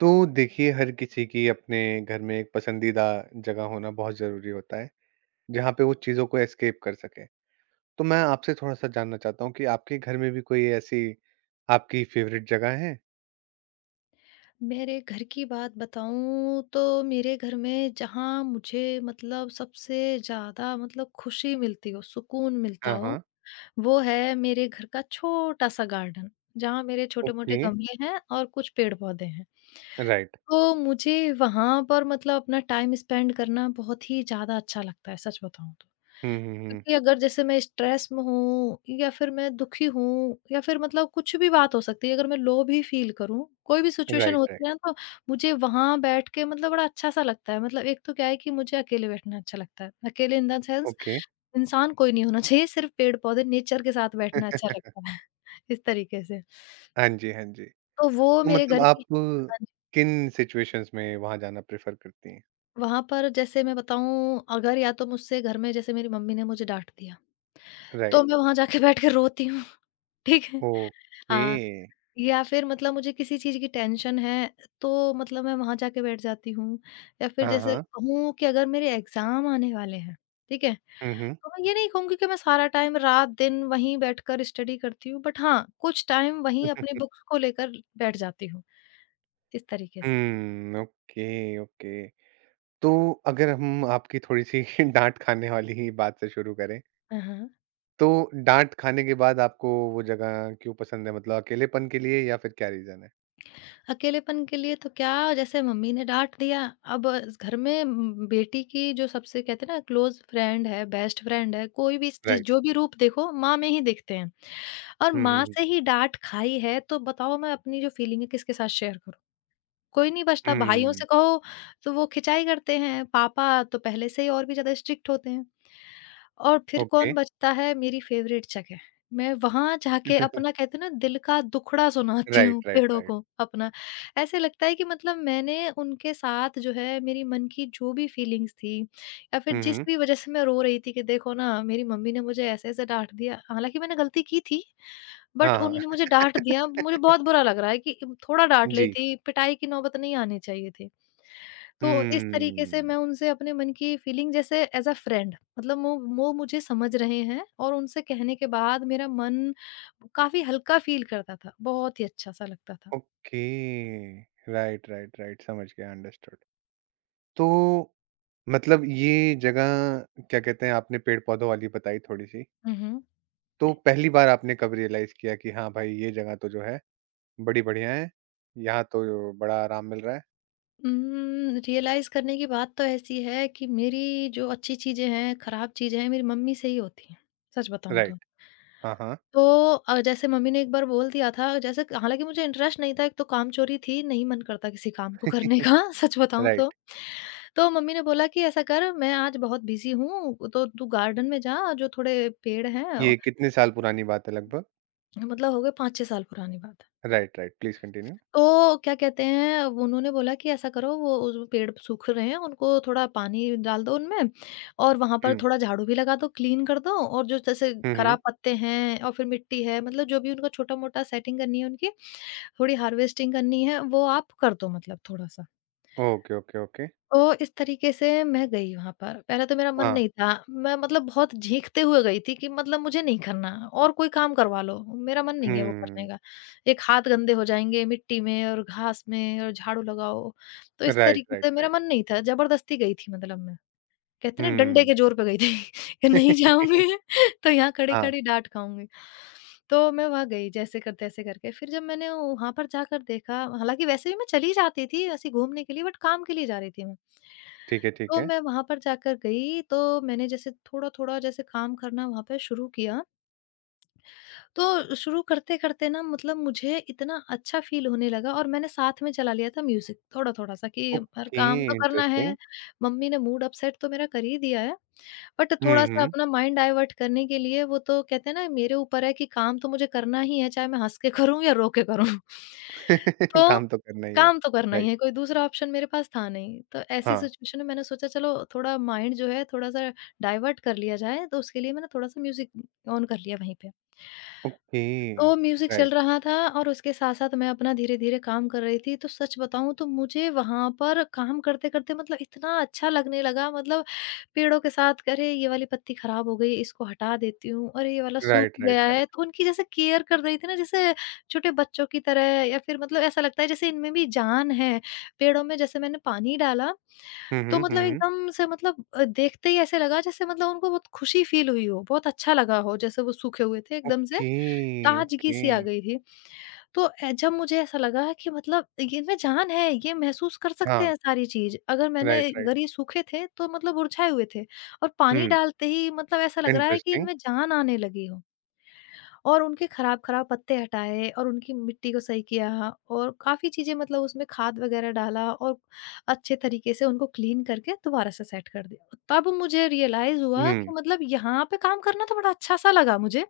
तो देखिए, हर किसी की अपने घर में एक पसंदीदा जगह होना बहुत ज़रूरी होता है, जहाँ पे वो चीज़ों को एस्केप कर सके। तो मैं आपसे थोड़ा-सा जानना चाहता हूँ कि आपके घर में भी कोई ऐसी आपकी फ़ेवरेट जगह है? मेरे घर की बात बताऊँ तो मेरे घर में जहाँ मुझे मतलब सबसे ज़्यादा मतलब खुशी मिलती हो, सुकून मिलता हाँ, हो, हाँ। वो है मेरे घर का छोटा-सा गार्डन, जहाँ मेरे छोटे-मोटे ओके, गमले हैं और कुछ पेड़-पौधे हैं। राइट। तो मुझे वहाँ पर मतलब अपना टाइम स्पेंड करना बहुत ही ज़्यादा अच्छा लगता है, सच बताऊँ तो। हुँ, हुँ, हुँ। क्योंकि अगर जैसे मैं स्ट्रेस में हूँ या फिर मैं दुखी हूँ या फिर मतलब कुछ भी बात हो सकती है अगर मैं लो भी फील करूँ कोई भी सिचुएशन राइट, राइट। होती है ना, तो मुझे वहां बैठ के मतलब बड़ा अच्छा सा लगता है। मतलब एक तो क्या है कि मुझे अकेले बैठना अच्छा लगता है, अकेले इन द सेंस ओके। इंसान कोई नहीं होना चाहिए, सिर्फ पेड़ पौधे नेचर के साथ बैठना अच्छा लगता है। इस तरीके से हाँ जी, हाँ जी। तो तो वो मेरे मतलब घर आप की। हाँ जी, किन सिचुएशंस में वहाँ जाना प्रेफ़र करती हैं? वहां पर जैसे मैं बताऊं, अगर या तो मुझसे घर में जैसे मेरी मम्मी ने मुझे डांट दिया, तो राइट। मैं वहां जाके बैठ के रोती हूँ। ठीक है। ओके। हाँ, या फिर मतलब मुझे किसी चीज़ की टेंशन है, तो मतलब मैं वहाँ जाके बैठ जाती हूँ, या फिर हाँ, जैसे हाँ। कहूँ कि अगर मेरे एग्ज़ाम आने वाले हैं, ठीक है? हुँ, हुँ। तो मैं ये नहीं कहूँगी कि मैं सारा टाइम रात-दिन वहीं बैठकर स्टडी करती हूँ, बट हाँ, कुछ टाइम वहीं अपनी बुक्स को लेकर बैठ जाती हूँ, इस हुँ, तरीके से। Okay, okay. तो अगर हम आपकी थोड़ी-सी डाँट खाने वाली ही बात से शुरू करें, हाँ, हाँ। तो डाँट खाने के बाद आपको वो जगह क्यों पसंद है? मतलब अकेलेपन के लिए या फिर क्या रीज़न है? अकेलेपन के लिए तो क्या, जैसे मम्मी ने डाँट दिया, अब इस घर में बेटी की जो सबसे कहते हैं ना क्लोज़ फ्रेंड है, बेस्ट फ्रेंड है, कोई भी जिस राइट। जो भी रूप देखो माँ में ही देखते हैं। और हुँ, हुँ, माँ हुँ। से ही डाँट खाई है, तो बताओ मैं अपनी जो फीलिंग है किसके साथ शेयर करूँ? कोई नहीं बचता, भाइयों हुँ, से कहो तो वो खिंचाई करते हैं, पापा तो पहले से ही और भी ज़्यादा स्ट्रिक्ट होते हैं। और फिर ओके। कौन बचता है, मेरी फेवरेट जगह। मैं वहाँ जाके अपना कहते हैं ना दिल का दुखड़ा सुनाती राइट, हूँ राइट, पेड़ों राइट। को अपना। ऐसे लगता है कि मतलब मैंने उनके साथ जो है मेरी मन की जो भी फीलिंग्स थी, या फिर हुँ, जिस हुँ। भी वजह से मैं रो रही थी कि देखो ना मेरी मम्मी ने मुझे ऐसे-ऐसे डाँट दिया। हालाँकि मैंने गलती की थी, बट हाँ, हाँ। उन्होंने मुझे डाँट दिया, मुझे बहुत बुरा लग रहा है कि थोड़ा डाँट जी। लेती, पिटाई की नौबत नहीं आनी चाहिए थी। तो इस तरीके से हम्म, मैं उनसे अपने मन की फीलिंग जैसे एज़ अ फ्रेंड, मतलब वो मुझे समझ रहे हैं, और उनसे कहने के बाद मेरा मन काफ़ी हल्का फ़ील करता था। बहुत ही अच्छा-सा लगता था। ओके। राइट, राइट, राइट, समझ गया, अंडरस्टूड। तो मतलब ये जगह क्या कहते हैं, आपने पेड़-पौधों वाली बताई थोड़ी-सी, हुँ, हुँ। तो पहली बार आपने कब रियलाइज़ किया कि हाँ भाई, ये जगह तो जो है बड़ी बढ़िया है, यहाँ तो बड़ा आराम मिल रहा है। रियलाइज़ करने की बात तो ऐसी है कि मेरी जो अच्छी चीज़ें हैं, खराब चीज़ें हैं, मेरी मम्मी से ही होती हैं। सच बताऊँ राइट, तो। हाँ, हाँ। तो जैसे मम्मी ने एक बार बोल दिया था, जैसे हालाँकि मुझे इंटरेस्ट नहीं था, एक तो कामचोरी थी, नहीं मन करता किसी काम को करने का। सच बताऊँ तो। राइट, तो मम्मी ने बोला कि ऐसा कर मैं आज बहुत बिज़ी हूँ, तो तू गार्डन में जा, जो थोड़े पेड़ हैं ये कितने साल पुरानी बात है लगभग? मतलब हो गए 5-6 साल पुरानी बात है। Right, right, please continue. तो क्या कहते हैं, वो उन्होंने बोला कि ऐसा करो वो उस पेड़ सूख रहे हैं, उनको थोड़ा पानी डाल दो उनमें, और वहाँ पर हुँ, थोड़ा झाड़ू भी लगा दो, क्लीन कर दो, और जो जैसे हुँ, हुँ। खराब पत्ते हैं, और फिर मिट्टी है, मतलब जो भी उनका छोटा-मोटा सेटिंग करनी है उनकी, थोड़ी हार्वेस्टिंग करनी है वो आप कर दो, मतलब थोड़ा-सा। Okay, okay, okay. तो इस तरीके से मैं गई वहाँ पर, पहले तो मेरा मन हाँ, नहीं था, मैं मतलब बहुत झींकते हुए गई थी कि मतलब मुझे नहीं करना, और कोई काम करवा लो, मेरा मन नहीं है वो करने हुँ, का। एक हाथ गंदे हो जाएँगे मिट्टी में और घास में और झाड़ू लगाओ, तो इस राइट, तरीके राइट, से मेरा राइट। मन नहीं था, ज़बरदस्ती गई थी मतलब मैं। कहते हैं ना डंडे हुँ। के जोर पे गई थी कि नहीं जाऊँगी तो यहाँ हाँ, खड़ी-खड़ी डाँट खाऊँगी। तो मैं वहाँ गई जैसे कर तैसे करके, फिर जब मैंने वहाँ पर जाकर देखा, हालाँकि वैसे भी मैं चली जाती थी ऐसे घूमने के लिए, बट काम के लिए जा रही थी मैं। ठीक है, ठीक तो है। मैं वहाँ पर जाकर गई तो मैंने जैसे थोड़ा-थोड़ा जैसे काम करना वहाँ पे शुरू किया, तो शुरू करते-करते ना मतलब मुझे इतना अच्छा फ़ील होने लगा, और मैंने साथ में चला लिया था म्यूज़िक थोड़ा-थोड़ा सा, कि हर ओके, काम तो करना इंटरेस्टिंग। है, मम्मी ने मूड अपसेट तो मेरा कर ही दिया है, बट हुँ, थोड़ा-सा हुँ। अपना माइंड डाइवर्ट करने के लिए, वो तो कहते हैं ना मेरे ऊपर है कि काम तो मुझे करना ही है, चाहे मैं हँस के करूँ या रो के करूँ। तो काम तो करना ही है। काम तो करना ही राइट, है, कोई दूसरा ऑप्शन मेरे पास था नहीं। तो ऐसी हाँ, सिचुएशन में मैंने सोचा, चलो थोड़ा माइंड जो है थोड़ा-सा डाइवर्ट कर लिया जाए, तो उसके लिए मैंने थोड़ा-सा म्यूज़िक ऑन कर लिया वहीं पे। ओके। तो म्यूज़िक राइट, चल रहा था और उसके साथ-साथ मैं अपना धीरे-धीरे काम कर रही थी। तो सच बताऊँ तो मुझे वहाँ पर काम करते-करते मतलब इतना अच्छा लगने लगा, मतलब पेड़ों के साथ, कि अरे! ये वाली पत्ती ख़राब हो गई, इसको हटा देती हूँ। अरे! ये वाला सूख राइट, राइट, गया राइट। है। तो उनकी जैसे केयर कर रही थी ना, जैसे छोटे बच्चों की तरह, या फिर मतलब ऐसा लगता है जैसे इनमें भी जान है। पेड़ों में जैसे मैंने पानी डाला, हुँ, तो हुँ, मतलब हुँ, हुँ। एकदम से मतलब देखते ही ऐसे लगा जैसे मतलब उनको बहुत खुशी फ़ील हुई हो, बहुत अच्छा लगा हो, जैसे वो सूखे हुए थे एकदम से। ओके, ताजगी ओके। सी आ गई थी। तो जब मुझे ऐसा लगा कि मतलब ये इनमें जान है, ये महसूस कर सकते हाँ, हैं सारी चीज़। अगर मैंने राइट, राइट। अगर ये सूखे थे तो मतलब मुरझाए हुए थे, और पानी हुँ, डालते ही मतलब ऐसा लग रहा है कि इंटरेस्टिंग। इनमें जान आने लगी हो। और उनके खराब-खराब पत्ते हटाए और उनकी मिट्टी को सही किया, और काफ़ी चीज़ें मतलब उसमें खाद वगैरह डाला, और अच्छे तरीके से उनको क्लीन करके दोबारा से सेट कर दिया। तब मुझे रियलाइज़ हुआ हुँ। कि मतलब यहाँ पे काम करना तो बड़ा अच्छा-सा लगा मुझे,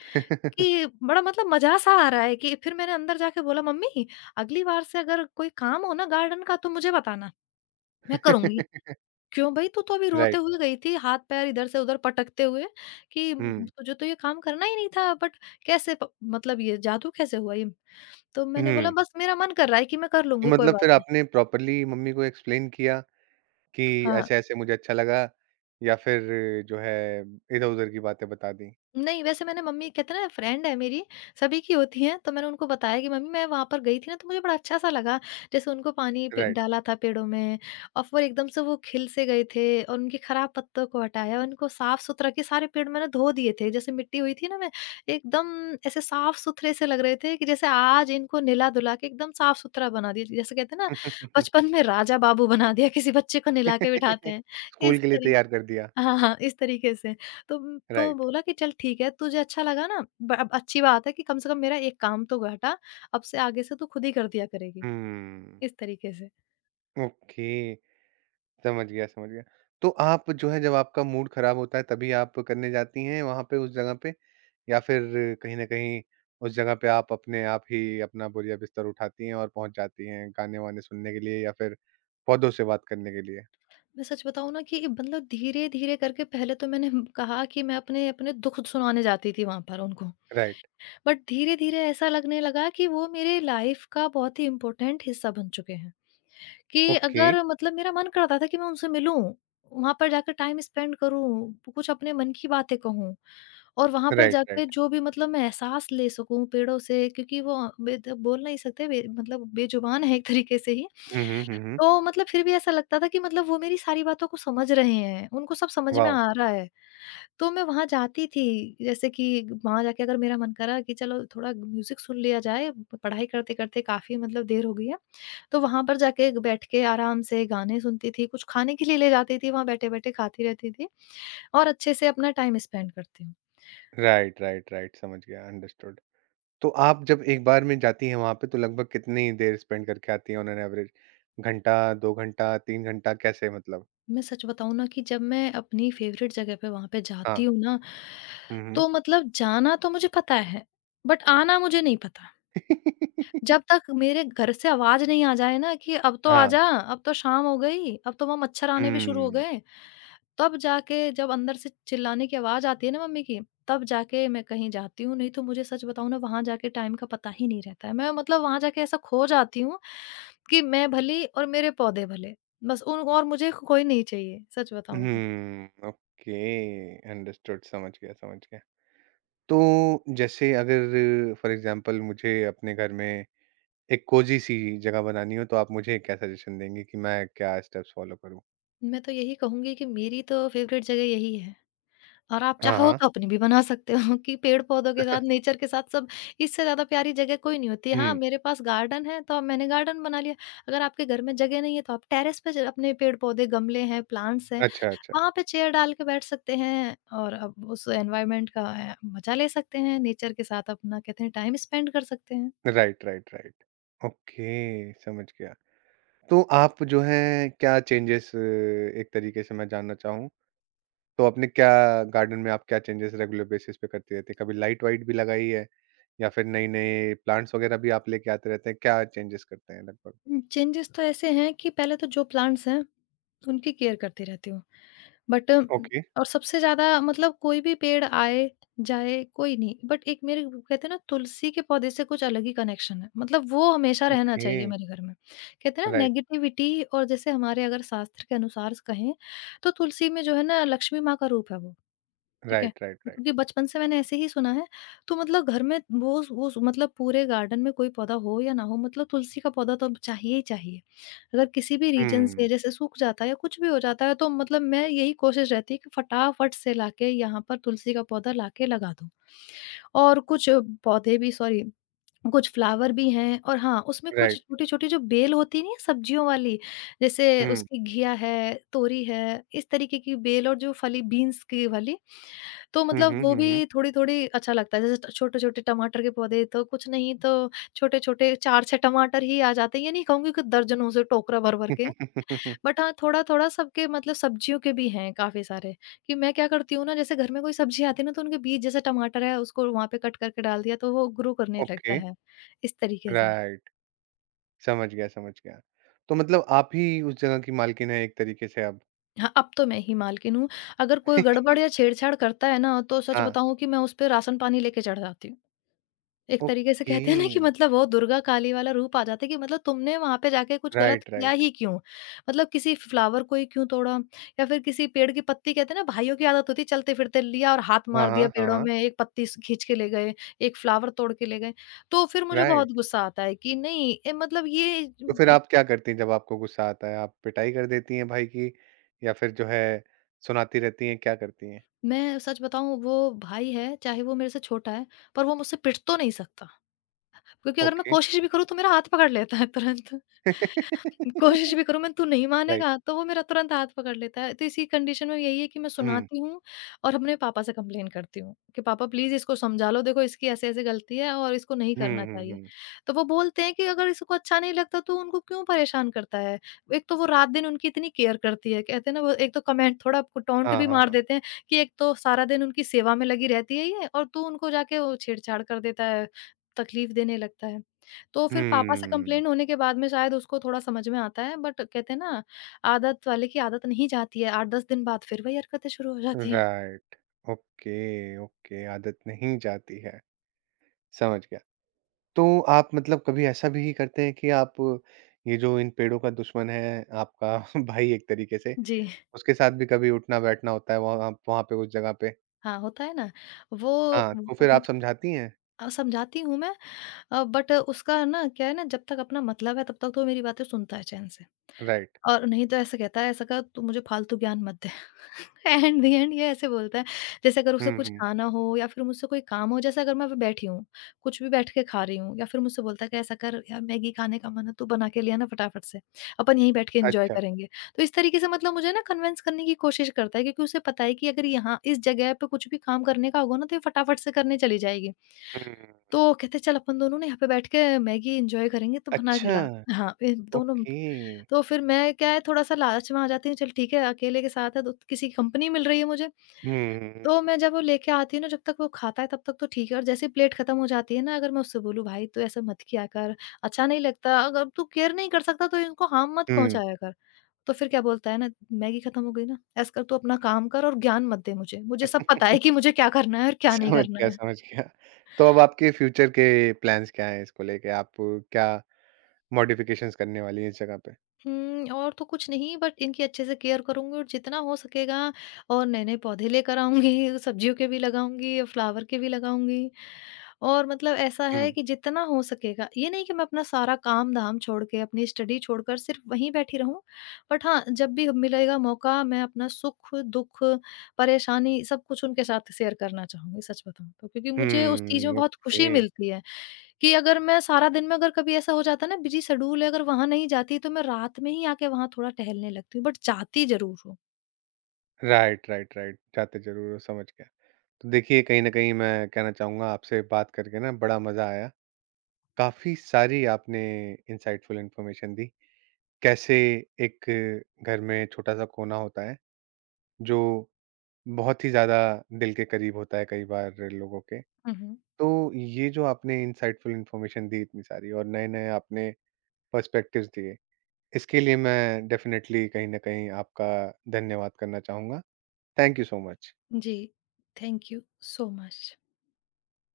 कि बड़ा मतलब मज़ा-सा आ रहा है। कि फिर मैंने अंदर जाके बोला, "मम्मी, अगली बार से अगर कोई काम हो ना गार्डन का तो मुझे बताना, मैं करूँगी।" क्यों भई, तू तो अभी रोते राइट। हुए गई थी, हाथ पैर इधर से उधर पटकते हुए कि हुँ, "तुझे तो ये काम करना ही नहीं था, बट कैसे प मतलब ये जादू कैसे हुआ ये? तो मैंने बोला हुँ। बस मेरा मन कर रहा है कि मैं कर तो लूँगी, कोई मतलब बात फिर नहीं। आपने प्रॉपर्ली मम्मी को एक्सप्लेन किया कि हाँ। ऐसे-ऐसे मुझे अच्छा लगा या फिर जो है इधर-उधर की बातें बता दी? नहीं, वैसे मैंने मम्मी, कहते हैं ना फ्रेंड है मेरी, सभी की होती है, तो मैंने उनको बताया कि मम्मी मैं वहाँ पर गई थी ना, तो मुझे बड़ा अच्छा-सा लगा। जैसे उनको पानी प राइट। डाला था पेड़ों में, और फिर एकदम से वो खिल से गए थे, और उनके खराब पत्तों को हटाया, उनको साफ-सुथरा के सारे पेड़ मैंने धो दिए थे। जैसे मिट्टी हुई थी ना मैं, एकदम ऐसे साफ-सुथरे से लग रहे थे कि जैसे आज इनको नहला-धुला के एकदम साफ-सुथरा बना दिया। जैसे कहते हैं ना बचपन में राजा बाबू बना दिया, किसी बच्चे को नहला के बिठाते हैं, स्कूल इस के लिए तरी तैयार कर दिया। हाँ, हाँ, इस तरीके से। तो तो राइट। बोला कि चल ठीक है, तुझे अच्छा लगा ना ब अब अच्छी बात है कि कम से कम मेरा एक काम तो घटा, अब से आगे से तू खुद ही कर दिया करेगी, हुँ। इस तरीके से। ओके, समझ गया, समझ गया। तो आप जो है जब आपका मूड खराब होता है तभी आप करने जाती हैं वहाँ पे उस जगह पे? या फिर कहीं न कहीं उस जगह पे आप अपने आप ही अपना बोरिया-बिस्तर उठाती हैं और पहुँच जाती हैं गाने-वाने सुनने के लिए या फिर पौधों से बात करने के लिए? मैं सच बताऊँ ना कि मतलब धीरे-धीरे करके पहले तो मैंने कहा कि मैं अपने-अपने दुःख सुनाने जाती थी वहाँ पर उनको। राइट, बट धीरे-धीरे ऐसा लगने लगा कि वो मेरे लाइफ़ का बहुत ही इम्पोर्टेंट हिस्सा बन चुके हैं, कि ओके, अगर मतलब मेरा मन करता था कि मैं उनसे मिलूँ, वहाँ पर जाकर टाइम स्पेंड करूँ, कुछ अपने मन की बातें कहूँ। और वहाँ पर राइट, जाके राइट। जो भी मतलब मैं एहसास ले सकूँ पेड़ों से, क्योंकि वो बेद बोल नहीं सकते, बे मतलब बेज़ुबान है एक तरीके से ही। हुँ, हुँ, हुँ, हुँ। तो मतलब फिर भी ऐसा लगता था कि मतलब वो मेरी सारी बातों को समझ रहे हैं, उनको सब समझ में वाओ! आ रहा है। तो मैं वहाँ जाती थी, जैसे कि वहाँ जाके अगर मेरा मन करा कि चलो थोड़ा म्यूज़िक सुन लिया जाए, पढ़ाई करते-करते काफ़ी मतलब देर हो गई है, तो वहाँ पर जाके बैठ के आराम से गाने सुनती थी, कुछ खाने के लिए ले जाती थी, वहाँ बैठे-बैठे खाती रहती थी, और अच्छे से अपना टाइम स्पेंड करती हूँ। राइट, राइट, राइट, समझ गया, अंडरस्टूड। तो आप जब एक बार में जाती हैं वहाँ पे तो लगभग कितनी देर स्पेंड करके आती हैं ऑन एन एवरेज? घंटा, 2 घंटा, 3 घंटा कैसे मतलब? मैं सच बताऊँ ना कि जब मैं अपनी फ़ेवरेट जगह पे वहाँ पे जाती हाँ। हूँ ना, हुँ, हुँ। तो मतलब जाना तो मुझे पता है, बट आना मुझे नहीं पता। जब तक मेरे घर से आवाज़ नहीं आ जाए ना कि अब तो आ हाँ, जा, अब तो शाम हो गई, अब तो वहाँ मच्छर आने भी शुरू हो हुँ। गए, तब जाके जब अंदर से चिल्लाने की आवाज़ आती है ना मम्मी की, तब जाके मैं कहीं जाती हूँ, नहीं तो मुझे सच बताऊँ ना वहाँ जाके टाइम का पता ही नहीं रहता है। मैं मतलब वहाँ जाके ऐसा खो जाती हूँ कि मैं भली और मेरे पौधे भले, बस उन और मुझे कोई नहीं चाहिए, सच बताऊँ तो। हुँ, ओके, अंडरस्टूड, समझ गया, समझ गया। तो जैसे अगर फॉर एग्जांपल मुझे अपने घर में एक कोजी सी जगह बनानी हो तो आप मुझे क्या सजेशन देंगे कि मैं क्या स्टेप्स फॉलो करूँ? मैं तो यही कहूँगी कि मेरी तो फ़ेवरेट जगह यही है, और आप हाँ, चाहो हाँ। तो अपनी भी बना सकते हो कि पेड़-पौधों के साथ, नेचर के साथ, सब इससे ज़्यादा प्यारी जगह कोई नहीं होती है। हाँ, हुँ, मेरे पास गार्डन है, तो अब मैंने गार्डन बना लिया। अगर आपके घर में जगह नहीं है, तो आप टेरेस पे ज अपने पेड़-पौधे, गमले हैं, प्लांट्स हैं, अच्छा, अच्छा। वहाँ पे चेयर डाल के बैठ सकते हैं और अब उस एनवायरनमेंट का मज़ा ले सकते हैं। नेचर के साथ अपना कहते हैं टाइम स्पेंड कर सकते हैं। Right, right, right. ओके, समझ गया। तो आप जो है क्या चेंजेस एक तरीके से मैं जानना चाहूँ, तो आपने क्या गार्डन में आप क्या चेंजेस रेगुलर बेसिस पे करते रहते हैं? कभी लाइट वाइट भी लगाई है या फिर नए-नए प्लांट्स वगैरह भी आप लेके आते रहते हैं? क्या चेंजेस करते हैं लगभग? चेंजेज़ तो ऐसे हैं कि पहले तो जो प्लांट्स हैं, उनकी केयर करती रहती हूँ। बट ओके, और सबसे ज़्यादा मतलब कोई भी पेड़ आए, जाए कोई नहीं, बट एक मेरे वो कहते हैं ना, तुलसी के पौधे से कुछ अलग ही कनेक्शन है, मतलब वो हमेशा रहना ओके, चाहिए मेरे घर में। कहते हैं ना, राइट। नेगेटिविटी और जैसे हमारे अगर शास्त्र के अनुसार कहें, तो तुलसी में जो है ना, लक्ष्मी माँ का रूप है वो। ठीक है? Right, right, right. क्योंकि बचपन से मैंने ऐसे ही सुना है, तो मतलब घर में वो मतलब पूरे गार्डन में कोई पौधा हो या ना हो, मतलब तुलसी का पौधा तो चाहिए ही चाहिए। अगर किसी भी रीज़न हुँ। से जैसे सूख जाता है या कुछ भी हो जाता है, तो मतलब मैं, यही कोशिश रहती है कि फटाफट से लाके यहाँ पर तुलसी का पौधा लाके लगा दूँ। और पौधे भी सॉरी कुछ फ्लावर भी हैं, और हाँ, उसमें कुछ राइट। छोटी-छोटी जो बेल होती नहीं है सब्जियों वाली, जैसे हुँ। उसकी घिया है, तोरी है, इस तरीके की बेल और जो फली बीन्स की वाली, तो हुँ, मतलब हुँ, वो हुँ, हुँ। भी थोड़ी-थोड़ी अच्छा लगता है। जैसे छोटे-छोटे टमाटर के पौधे, तो कुछ नहीं तो छोटे-छोटे 4-6 टमाटर ही आ जाते हैं। ये नहीं कहूँगी कि दर्जनों से टोकरा भर-भर के। बट हाँ, थोड़ा-थोड़ा सबके मतलब सब्जियों के भी हैं काफ़ी सारे। कि मैं क्या करती हूँ ना, जैसे घर में कोई सब्ज़ी आती है ना, तो उनके बीज, जैसे टमाटर है उसको वहाँ पे कट करके डाल दिया, तो वो ग्रो करने लगता ओके, है, इस तरीके से। राइट। समझ गया, समझ गया। तो मतलब आप ही उस जगह की मालकिन हैं एक तरीके से अब? हाँ, अब तो मैं ही मालकिन हूँ। अगर कोई गड़बड़ या छेड़छाड़ करता है ना, तो सच हाँ, बताऊँ कि मैं उस पे राशन पानी लेके चढ़ जाती हूँ। एक तरीके से ओके। कहते हैं ना कि मतलब वो दुर्गा काली वाला रूप आ जाता है कि मतलब तुमने वहाँ पे जाके कुछ गलत राइट, किया राइट। ही क्यों? मतलब किसी फ्लावर को ही क्यों तोड़ा? या फिर किसी पेड़ की पत्ती, कहते हैं ना भाइयों की आदत होती है, चलते-फिरते लिया और हाथ हाँ, मार हाँ, दिया हाँ, पेड़ों हाँ। में, एक पत्ती स खींच के ले गए, एक फ्लावर तोड़ के ले गए। तो फिर मुझे राइट। बहुत गुस्सा आता है कि नहीं। ए, मतलब ये तो फिर ब आप क्या करती हैं जब आपको गुस्सा आता है? आप पिटाई कर देती हैं भाई की या फिर जो है सुनाती रहती हैं, क्या करती हैं? मैं सच बताऊँ, वो भाई है, चाहे वो मेरे से छोटा है, पर वो मुझसे पिट तो नहीं सकता। क्योंकि अगर मैं ओके। कोशिश भी करूँ, तो मेरा हाथ पकड़ लेता है तुरंत। कोशिश भी करूँ मैं, तू नहीं राइट। मानेगा, तो वो मेरा तुरंत हाथ पकड़ लेता है। तो इसी कंडीशन में यही है कि मैं हुँ। सुनाती हूँ और अपने पापा से कंप्लेन करती हूँ कि पापा प्लीज़ इसको समझा लो, देखो इसकी ऐसे-ऐसे गलती है और इसको नहीं हुँ, करना हुँ, चाहिए। हुँ। तो वो बोलते हैं कि अगर इसको अच्छा नहीं लगता, तो उनको क्यों परेशान करता है? एक तो वो रात-दिन उनकी इतनी केयर करती है, कहते हैं ना, वो एक तो कमेंट, थोड़ा आपको टॉन्ट हाँ, भी हाँ, मार हाँ। देते हैं कि एक तो सारा दिन उनकी सेवा में लगी रहती है ये, और तू उनको जाके वो छेड़छाड़ कर देता है, तकलीफ देने लगता है। तो फिर पापा से हुँ। कंप्लेंट होने के बाद में शायद उसको थोड़ा समझ में आता है, बट कहते हैं ना, आदत वाले की आदत नहीं जाती है, 8-10 दिन बाद फिर वही हरकतें शुरू हो जाती हैं। राइट, ओके, ओके, आदत नहीं जाती है, समझ गया। तो आप मतलब कभी ऐसा भी करते हैं कि आप ये जो इन पेड़ों का दुश्मन है आपका भाई एक तरीके से जी, उसके साथ भी कभी उठना बैठना होता है वहां वहां पे उस जगह पे? हाँ, होता है ना। वो हाँ, तो वो फिर आप मत समझाती हैं? अ, समझाती हूँ मैं, बट उसका ना क्या है ना, जब तक अपना मतलब है तब तक तो मेरी बातें सुनता है चैन से, राइट। और नहीं तो ऐसे कहता है ऐसा कर, तू मुझे फालतू ज्ञान मत दे। एंड द एंड ये ऐसे बोलता है, जैसे अगर उसे हम्म, कुछ हम्म। खाना हो या फिर मुझसे कोई काम हो, जैसे अगर मैं अभी बैठी हूँ, कुछ भी बैठ के खा रही हूँ, या फिर मुझसे बोलता है कि ऐसा कर यार, मैगी खाने का मन है, तू बना के लिया ना फटाफट से, अपन यहीं बैठ के एंजॉय अच्छा। करेंगे। तो इस तरीके से मतलब मुझे ना कन्विंस करने की कोशिश करता है, क्योंकि उसे पता है कि अगर यहाँ इस जगह पे कुछ भी काम करने का होगा ना, तो ये फटाफट से करने चली जाएगी। हम्म। तो कहते, चल अपन दोनों ना यहाँ पे बैठ के मैगी एन्जॉय करेंगे, तो बना के अच्छा। ला। हाँ, ए दोनों। ओके। तो फिर मैं क्या है, थोड़ा-सा लालच में आ जाती हूँ, चल ठीक है, अकेले के साथ है तो किसी की कंपनी मिल रही है मुझे। तो मैं हम्म, जब वो लेके आती हूँ ना, जब तक वो खाता है तब तक तो ठीक है, और जैसे ही प्लेट खत्म हो जाती है ना, अगर मैं उससे बोलूँ, भाई तू ऐसा मत किया कर, अच्छा नहीं लगता, अगर तू केयर नहीं कर सकता, तो इनको हार्म मत हम्म, हम्म। पहुँचाया कर। तो फिर क्या बोलता है ना, मैगी खत्म हो गई ना, ऐसा कर तू अपना काम कर और ज्ञान मत दे मुझे। मुझे सब पता है कि मुझे क्या करना है और क्या नहीं समझ करना गया, है। समझ गया। तो अब आपके फ्यूचर के प्लान्स क्या हैं? इसको लेके आप क्या मॉडिफ़िकेशंस करने वाली है इस जगह पे? और तो कुछ नहीं, बट इनकी अच्छे से केयर करूँगी, और जितना हो सकेगा और नए-नए पौधे लेकर आऊँगी, सब्जियों के भी लगाऊँगी और फ्लावर के भी लगाऊँगी। और मतलब ऐसा हुँ। है कि जितना हो सकेगा, ये नहीं कि मैं अपना सारा काम-धाम छोड़ के, अपनी स्टडी छोड़कर सिर्फ़ वहीं बैठी रहूँ। बट हाँ, जब भी मिलेगा मौका, मैं अपना सुख-दुःख, परेशानी सब कुछ उनके साथ शेयर करना चाहूँगी, सच बताऊँ तो। क्योंकि मुझे उस चीज़ में हुँ, बहुत खुशी ओके। मिलती है। कि अगर मैं सारा दिन में अगर कभी ऐसा हो जाता है ना, बिजी शेड्यूल है, अगर वहाँ नहीं जाती, तो मैं रात में ही आके वहाँ थोड़ा टहलने लगती हूँ, बट जाती ज़रूर हूँ। Right, right, right. जाते ज़रूर हो, समझ गया। तो देखिए, कहीं न कहीं मैं कहना चाहूँगा आपसे बात करके ना बड़ा मज़ा आया। काफ़ी सारी आपने इनसाइटफुल इन्फॉर्मेशन दी, कैसे एक घर में छोटा-सा कोना होता है, जो बहुत ही ज़्यादा दिल के करीब होता है कई बार लोगों के। हुँ, हुँ। तो ये जो आपने इनसाइटफुल इन्फॉर्मेशन दी इतनी सारी और नए-नए आपने पर्सपेक्टिव्स दिए इसके लिए मैं डेफिनेटली कहीं न कहीं आपका धन्यवाद करना चाहूँगा। Thank you so much. जी, थैंक यू सो मच।